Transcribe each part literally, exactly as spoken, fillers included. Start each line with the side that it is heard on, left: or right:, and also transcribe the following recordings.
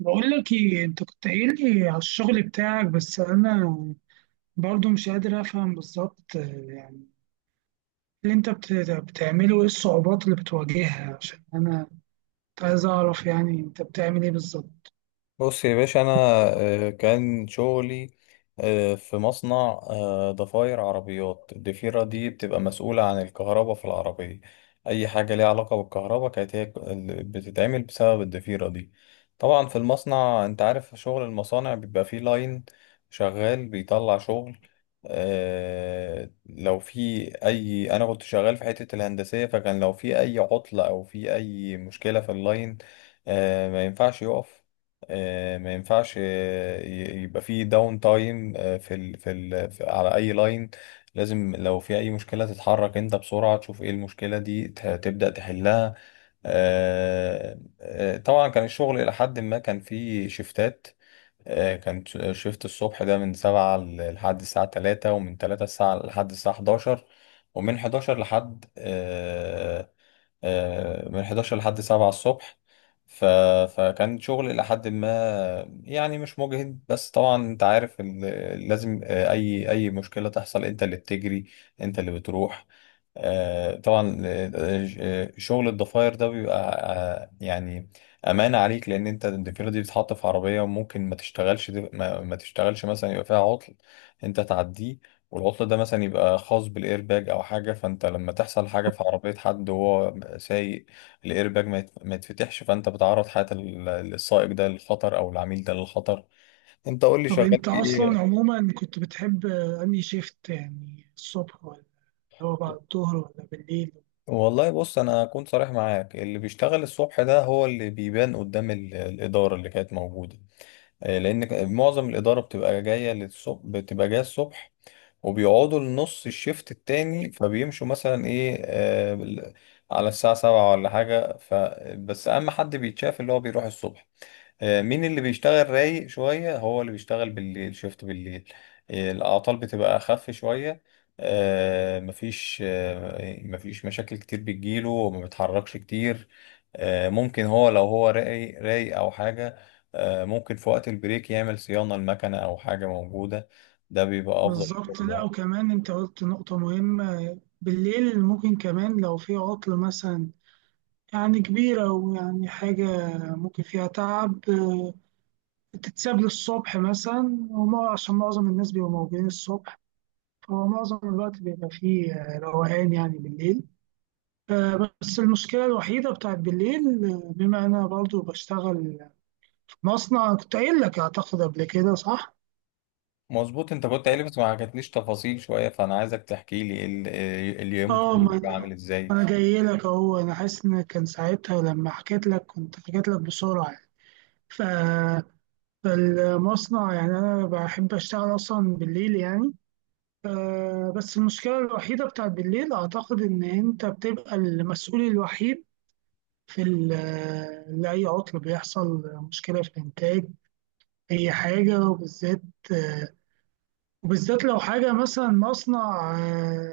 right: بقول لك ايه؟ انت كنت قايل لي على الشغل بتاعك، بس انا برضو مش قادر افهم بالظبط. آه، يعني اللي انت بت- بتعمله ايه؟ الصعوبات اللي بتواجهها؟ عشان انا كنت عايز اعرف يعني انت بتعمل ايه بالظبط.
left: بص يا باشا، انا آه، كان شغلي آه، في مصنع آه، ضفاير عربيات. الضفيرة دي بتبقى مسؤولة عن الكهرباء في العربية. اي حاجة ليها علاقة بالكهرباء كانت هي ال- بتتعمل بسبب الضفيرة دي. طبعا في المصنع انت عارف شغل المصانع بيبقى فيه لاين شغال بيطلع شغل. آه، لو في اي انا كنت شغال في حتة الهندسية، فكان لو في اي عطلة او في اي مشكلة في اللاين، آه، ما ينفعش يقف، آه، ما ينفعش آه، ي- يبقى في داون تايم في ال في ال في- على اي لاين. لازم لو في اي مشكله تتحرك انت بسرعه، تشوف ايه المشكله دي ت- تبدا تحلها. آه، آه، طبعا كان الشغل الى حد ما كان فيه شيفتات. آه، كان ش- شيفت الصبح ده من سبعة ل- لحد الساعة تلاتة، ومن تلاتة الساعة لحد الساعة حداشر، ومن حداشر لحد آه، آه، من حداشر لحد سبعة الصبح. ف... فكان شغل إلى حد ما، يعني مش مجهد، بس طبعا أنت عارف إن لازم، آه، أي أي مشكلة تحصل أنت اللي بتجري، أنت اللي بتروح. آه، طبعا. آه، آه، شغل الضفاير ده بيبقى آه، يعني أمانة عليك، لأن أنت الضفيرة دي بتتحط في عربية وممكن ما تشتغلش ما, ما تشتغلش مثلا، يبقى فيها عطل أنت تعديه، والعطل ده مثلا يبقى خاص بالايرباج او حاجه. فانت لما تحصل حاجه في عربيه حد وهو سايق الايرباج ما يت- ما يتفتحش، فانت بتعرض حياه ال- السائق ده للخطر، او العميل ده للخطر. انت قول لي
right: طب
left: شغال
right: انت
left: في
right: اصلا
left: ايه؟
right: عموما كنت بتحب آه، انهي شيفت؟ يعني الصبح ولا هو بعد الظهر ولا بالليل؟
left: والله بص، انا اكون صريح معاك، اللي بيشتغل الصبح ده هو اللي بيبان قدام ال- الاداره اللي كانت موجوده، آه، لان ك- معظم الاداره بتبقى جايه للصبح، بتبقى جايه الصبح، وبيقعدوا لنص الشيفت التاني فبيمشوا مثلا ايه آه بال- على الساعة سبعة ولا حاجة. ف بس أهم حد بيتشاف اللي هو بيروح الصبح. آه مين اللي بيشتغل رايق شوية؟ هو اللي بيشتغل بالليل، شيفت بالليل. آه الأعطال بتبقى أخف شوية. آه مفيش آه مفيش مشاكل كتير بتجيله وما بيتحركش كتير. آه ممكن هو، لو هو رايق رايق أو حاجة، آه ممكن في وقت البريك يعمل صيانة المكنة أو حاجة موجودة. ده بيبقى أفضل.
right: بالظبط. لا، وكمان انت قلت نقطة مهمة، بالليل ممكن كمان لو في عطل مثلا يعني كبيرة ويعني حاجة ممكن فيها تعب آه، بتتساب للصبح مثلا، وما عشان معظم الناس بيبقوا موجودين الصبح، فهو معظم الوقت بيبقى فيه آه، روقان يعني بالليل. آه، بس المشكلة الوحيدة بتاعت بالليل، آه، بما أنا برضو بشتغل في مصنع كنت قايل لك أعتقد قبل كده، صح؟
left: مظبوط، انت كنت قايل لي بس ما حكيتليش تفاصيل شويه، فانا عايزك تحكي لي ال- ال- إيه اليوم
right: اه،
left: كله بيبقى
right: ما
left: عامل ازاي؟
right: أنا جاي لك أهو. أنا حاسس إن كان ساعتها لما حكيت لك كنت حكيت لك بسرعة يعني. ف المصنع يعني أنا بحب أشتغل أصلا بالليل يعني. آه، بس المشكلة الوحيدة بتاعت بالليل أعتقد إن أنت بتبقى المسؤول الوحيد في ال- آه، لأي عطل بيحصل، مشكلة في الإنتاج، أي حاجة. وبالذات آه، وبالذات لو حاجة مثلا مصنع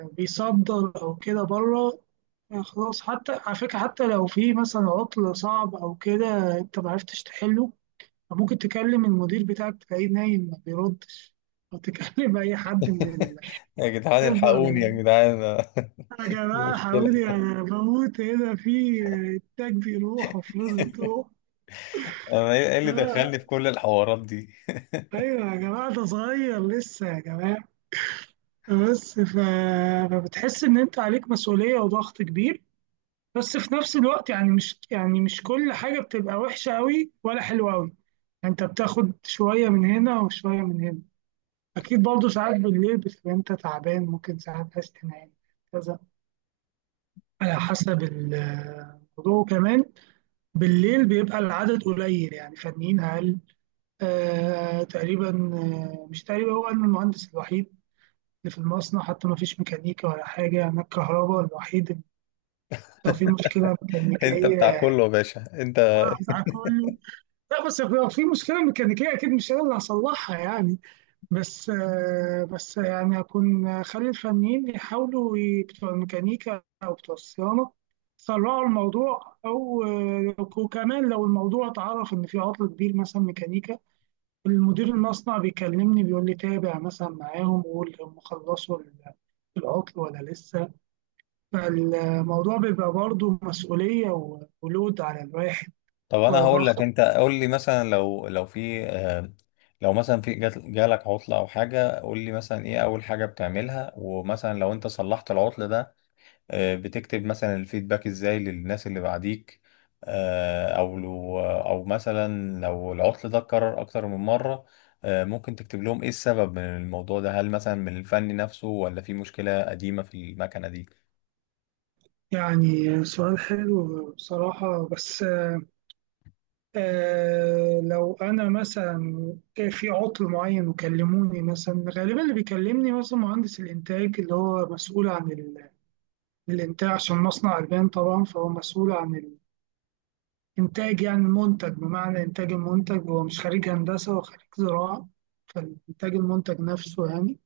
right: آه، بيصدر أو كده بره. آه، خلاص، حتى على فكرة، حتى لو في مثلا عطل صعب أو كده أنت معرفتش تحله، فممكن تكلم المدير بتاعك تلاقيه نايم ما بيردش، أو تكلم أي حد من
left: يا جدعان الحقوني،
right: الخبرة.
left: يا جدعان!
right: يا
left: دي
right: جماعة
left: مشكله.
right: حاولي، يعني أنا بموت هنا، في إنتاج بيروح وفلوس بتروح.
left: انا ايه إيه اللي
right: آه،
left: دخلني في كل الحوارات دي؟
right: أيوة يا جماعة، ده صغير لسه يا جماعة. بس ف... فبتحس إن أنت عليك مسؤولية وضغط كبير، بس في نفس الوقت يعني مش، يعني مش كل حاجة بتبقى وحشة أوي ولا حلوة أوي. يعني أنت بتاخد شوية من هنا وشوية من هنا. أكيد برضه ساعات بالليل بتبقى أنت تعبان، ممكن ساعات عايز تنام كذا، على حسب ال- الموضوع. وكمان بالليل بيبقى العدد قليل يعني، فنيين أقل. آه تقريبا. آه، مش تقريبا، هو أنا المهندس الوحيد اللي في المصنع، حتى ما فيش ميكانيكا ولا حاجة، أنا الكهرباء الوحيد اللي لو في مشكلة
left: انت بتاع
right: ميكانيكية
left: كله يا باشا، انت!
right: هزعل كله. لا بس لو في مشكلة ميكانيكية أكيد مش أنا اللي هصلحها يعني. بس آه، بس يعني هكون خلي الفنيين يحاولوا ي- بتوع الميكانيكا أو بتوع الصيانة يسرعوا الموضوع. أو آه، وكمان لو الموضوع اتعرف إن في عطل كبير مثلا ميكانيكا، المدير المصنع بيكلمني بيقول لي تابع مثلا معاهم وقول هم خلصوا ال- العطل ولا لسه. فالموضوع بيبقى برضه مسؤولية و- ولود على الواحد
left: طب انا هقول لك،
right: وضغط.
left: انت قول لي مثلا لو لو في آه، لو مثلا في جات- جالك عطله او حاجه، قول لي مثلا ايه اول حاجه بتعملها، ومثلا لو انت صلحت العطل ده، آه، بتكتب مثلا الفيدباك ازاي للناس اللي بعديك؟ آه، او لو او مثلا لو العطل ده اتكرر اكتر من مرة، آه، ممكن تكتب لهم ايه السبب من الموضوع ده؟ هل مثلا من الفني نفسه، ولا في مشكلة قديمة في المكنة دي؟
right: يعني سؤال حلو بصراحة. بس آه، لو انا مثلا في عطل معين وكلموني، مثلا غالبا اللي بيكلمني مثلا مهندس الانتاج اللي هو مسؤول عن ال- الانتاج، عشان مصنع البان طبعا، فهو مسؤول عن الانتاج يعني المنتج، بمعنى انتاج المنتج. هو مش خريج هندسه، هو خريج زراعه، فالانتاج المنتج نفسه يعني.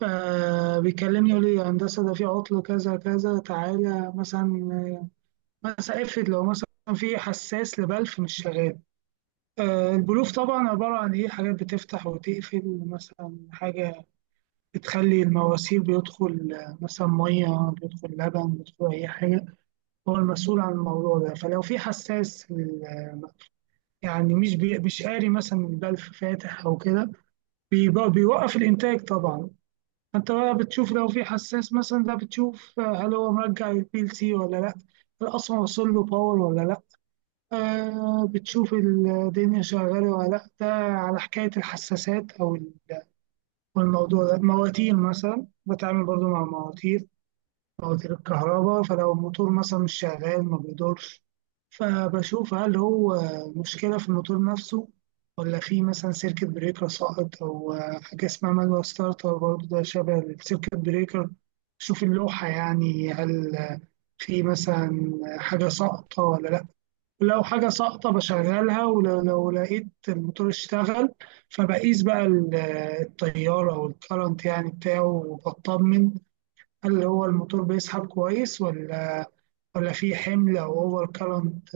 right: فبيكلمني يقول لي يا هندسه ده في عطل كذا كذا، تعالى مثلا. مثلا افرض لو مثلا في حساس لبلف مش شغال. آه، البلوف طبعا عبارة عن إيه؟ حاجات بتفتح وتقفل، مثلا حاجة بتخلي المواسير بيدخل آه، مثلا مية، بيدخل لبن، بيدخل أي حاجة. هو المسؤول عن الموضوع ده. فلو في حساس لل- يعني مش بي... مش قاري مثلا البلف فاتح أو كده، بيبقى- بيوقف الإنتاج طبعا. أنت بقى بتشوف لو في حساس مثلا ده، بتشوف آه، هل هو مرجع البي ال سي ولا لأ، هل أصلا وصل له باور ولا لأ. آه، بتشوف الدنيا شغالة ولا لأ، ده على حكاية الحساسات أو ال- والموضوع ده مواتير، مثلا بتعامل برضو مع مواتير، مواتير الكهرباء. فلو الموتور مثلا مش شغال ما بيدورش، فبشوف هل هو مشكلة في الموتور نفسه، ولا في مثلا سيركت بريكر ساقط، أو آه، حاجة اسمها مانوال ستارتر برضو ده شبه السيركت بريكر. شوف اللوحة يعني، هل في مثلا حاجة ساقطة ولا لأ. ولو حاجة ساقطة بشغلها، ولو لو لقيت الموتور اشتغل، فبقيس بقى ال- التيار أو الكرنت يعني بتاعه، وبطمن هل هو الموتور بيسحب كويس، ولا ولا في حمل أو أوفر كرنت،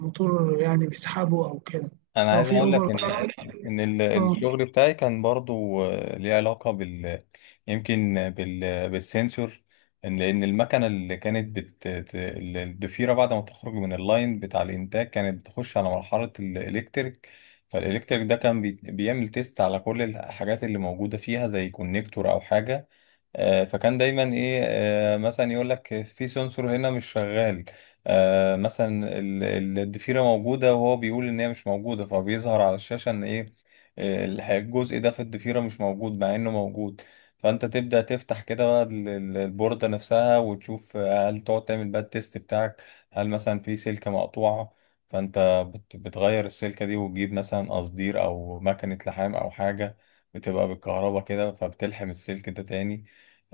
right: موتور يعني بيسحبه أو كده.
left: انا
right: لو
left: عايز
right: في
left: اقول
right: أوفر
left: لك ان
right: كرنت.
left: ان ال-
right: اه،
left: الشغل بتاعي كان برضو آه، ليه علاقه بال يمكن بال بالسنسور إن- لان المكنه اللي كانت بت ت- ال- الضفيره بعد ما تخرج من اللاين بتاع الانتاج كانت بتخش على مرحله الالكتريك. فالالكتريك ده كان بي- بيعمل تيست على كل الحاجات اللي موجوده فيها، زي كونكتور او حاجه. آه، فكان دايما ايه، آه، مثلا يقول لك في سنسور هنا مش شغال. آه، مثلا ال- ال- الضفيره موجوده وهو بيقول ان هي مش موجوده، فبيظهر على الشاشه ان ايه، آه، الح- الجزء ده في الضفيره مش موجود مع انه موجود. فانت تبدا تفتح كده بقى ال- ال- البورده نفسها وتشوف آه، هل تقعد تعمل بقى التيست بتاعك، هل مثلا في سلكه مقطوعه؟ فانت بت- بتغير السلكه دي، وتجيب مثلا قصدير او مكنه لحام او حاجه بتبقى بالكهرباء كده، فبتلحم السلك ده تاني.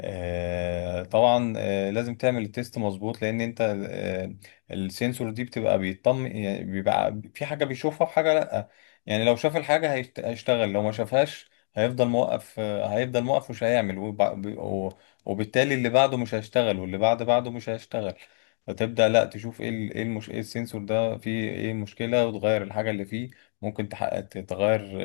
left: آه، طبعا آه، لازم تعمل التيست مظبوط، لان انت آه، السنسور دي بتبقى بيطمن، يعني بيبقى في حاجه بيشوفها وحاجه لا. يعني لو شاف الحاجه هيشت- هيشتغل، لو ما شافهاش هيفضل موقف آه، هيفضل موقف مش هيعمل، وب- و- وبالتالي اللي بعده مش هيشتغل واللي بعد بعده مش هيشتغل. فتبدأ لا تشوف ايه ال- ايه المش... ايه السensor ده فيه ايه المشكلة، وتغير الحاجة اللي فيه. ممكن تحقق تغير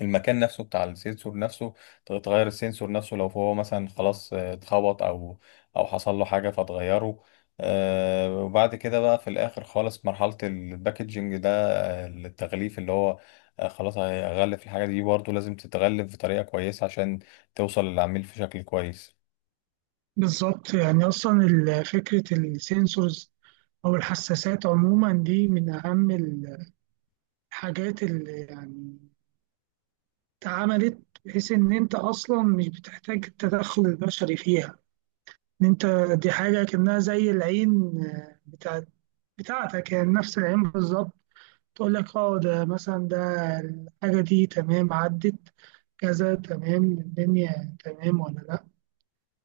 left: المكان نفسه بتاع السنسور نفسه، ت- تغير السنسور نفسه لو هو مثلا خلاص آه، اتخبط او او حصل له حاجه فتغيره. آه، وبعد كده بقى في الاخر خالص مرحله الباكجينج ده، آه، التغليف اللي هو آه، خلاص هيغلف الحاجه دي. برضه لازم تتغلف بطريقه كويسه عشان توصل للعميل في شكل كويس.
right: بالظبط. يعني أصلا ال- فكرة السنسورز أو الحساسات عموما دي من أهم الحاجات اللي يعني اتعملت، بحيث ان انت اصلا مش بتحتاج التدخل البشري فيها. ان انت دي حاجه كانها زي العين، آه، بتاع بتاعتك يعني، نفس العين بالظبط، تقول لك اه ده مثلا، ده الحاجه دي تمام، عدت كذا تمام، الدنيا تمام ولا لا.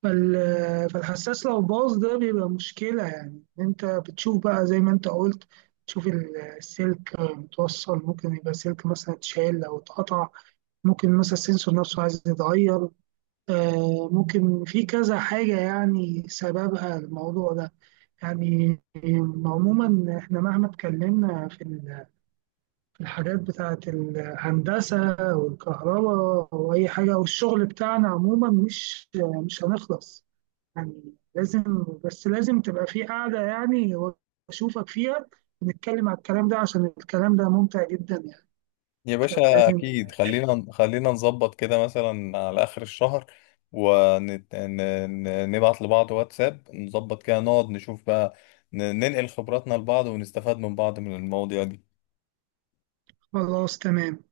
right: فال- فالحساس لو باظ ده بيبقى مشكله، يعني إن انت بتشوف بقى زي ما انت قلت، تشوف ال- السلك متوصل، ممكن يبقى سلك مثلا اتشال او اتقطع، ممكن مثلا السنسور نفسه عايز يتغير. آه، ممكن في كذا حاجة يعني سببها الموضوع ده يعني. عموما احنا مهما اتكلمنا في ال- في الحاجات بتاعة الهندسة والكهرباء وأي حاجة والشغل بتاعنا عموما، مش مش هنخلص يعني. لازم، بس لازم تبقى في قاعدة يعني وأشوفك فيها ونتكلم على الكلام ده، عشان الكلام ده ممتع جدا يعني،
left: يا باشا
right: فلازم.
left: اكيد، خلينا خلينا نظبط كده مثلا على اخر الشهر، ونبعت لبعض واتساب، نظبط كده نقعد نشوف بقى، ن- ننقل خبراتنا لبعض ونستفاد من بعض من المواضيع دي.
right: خلاص تمام.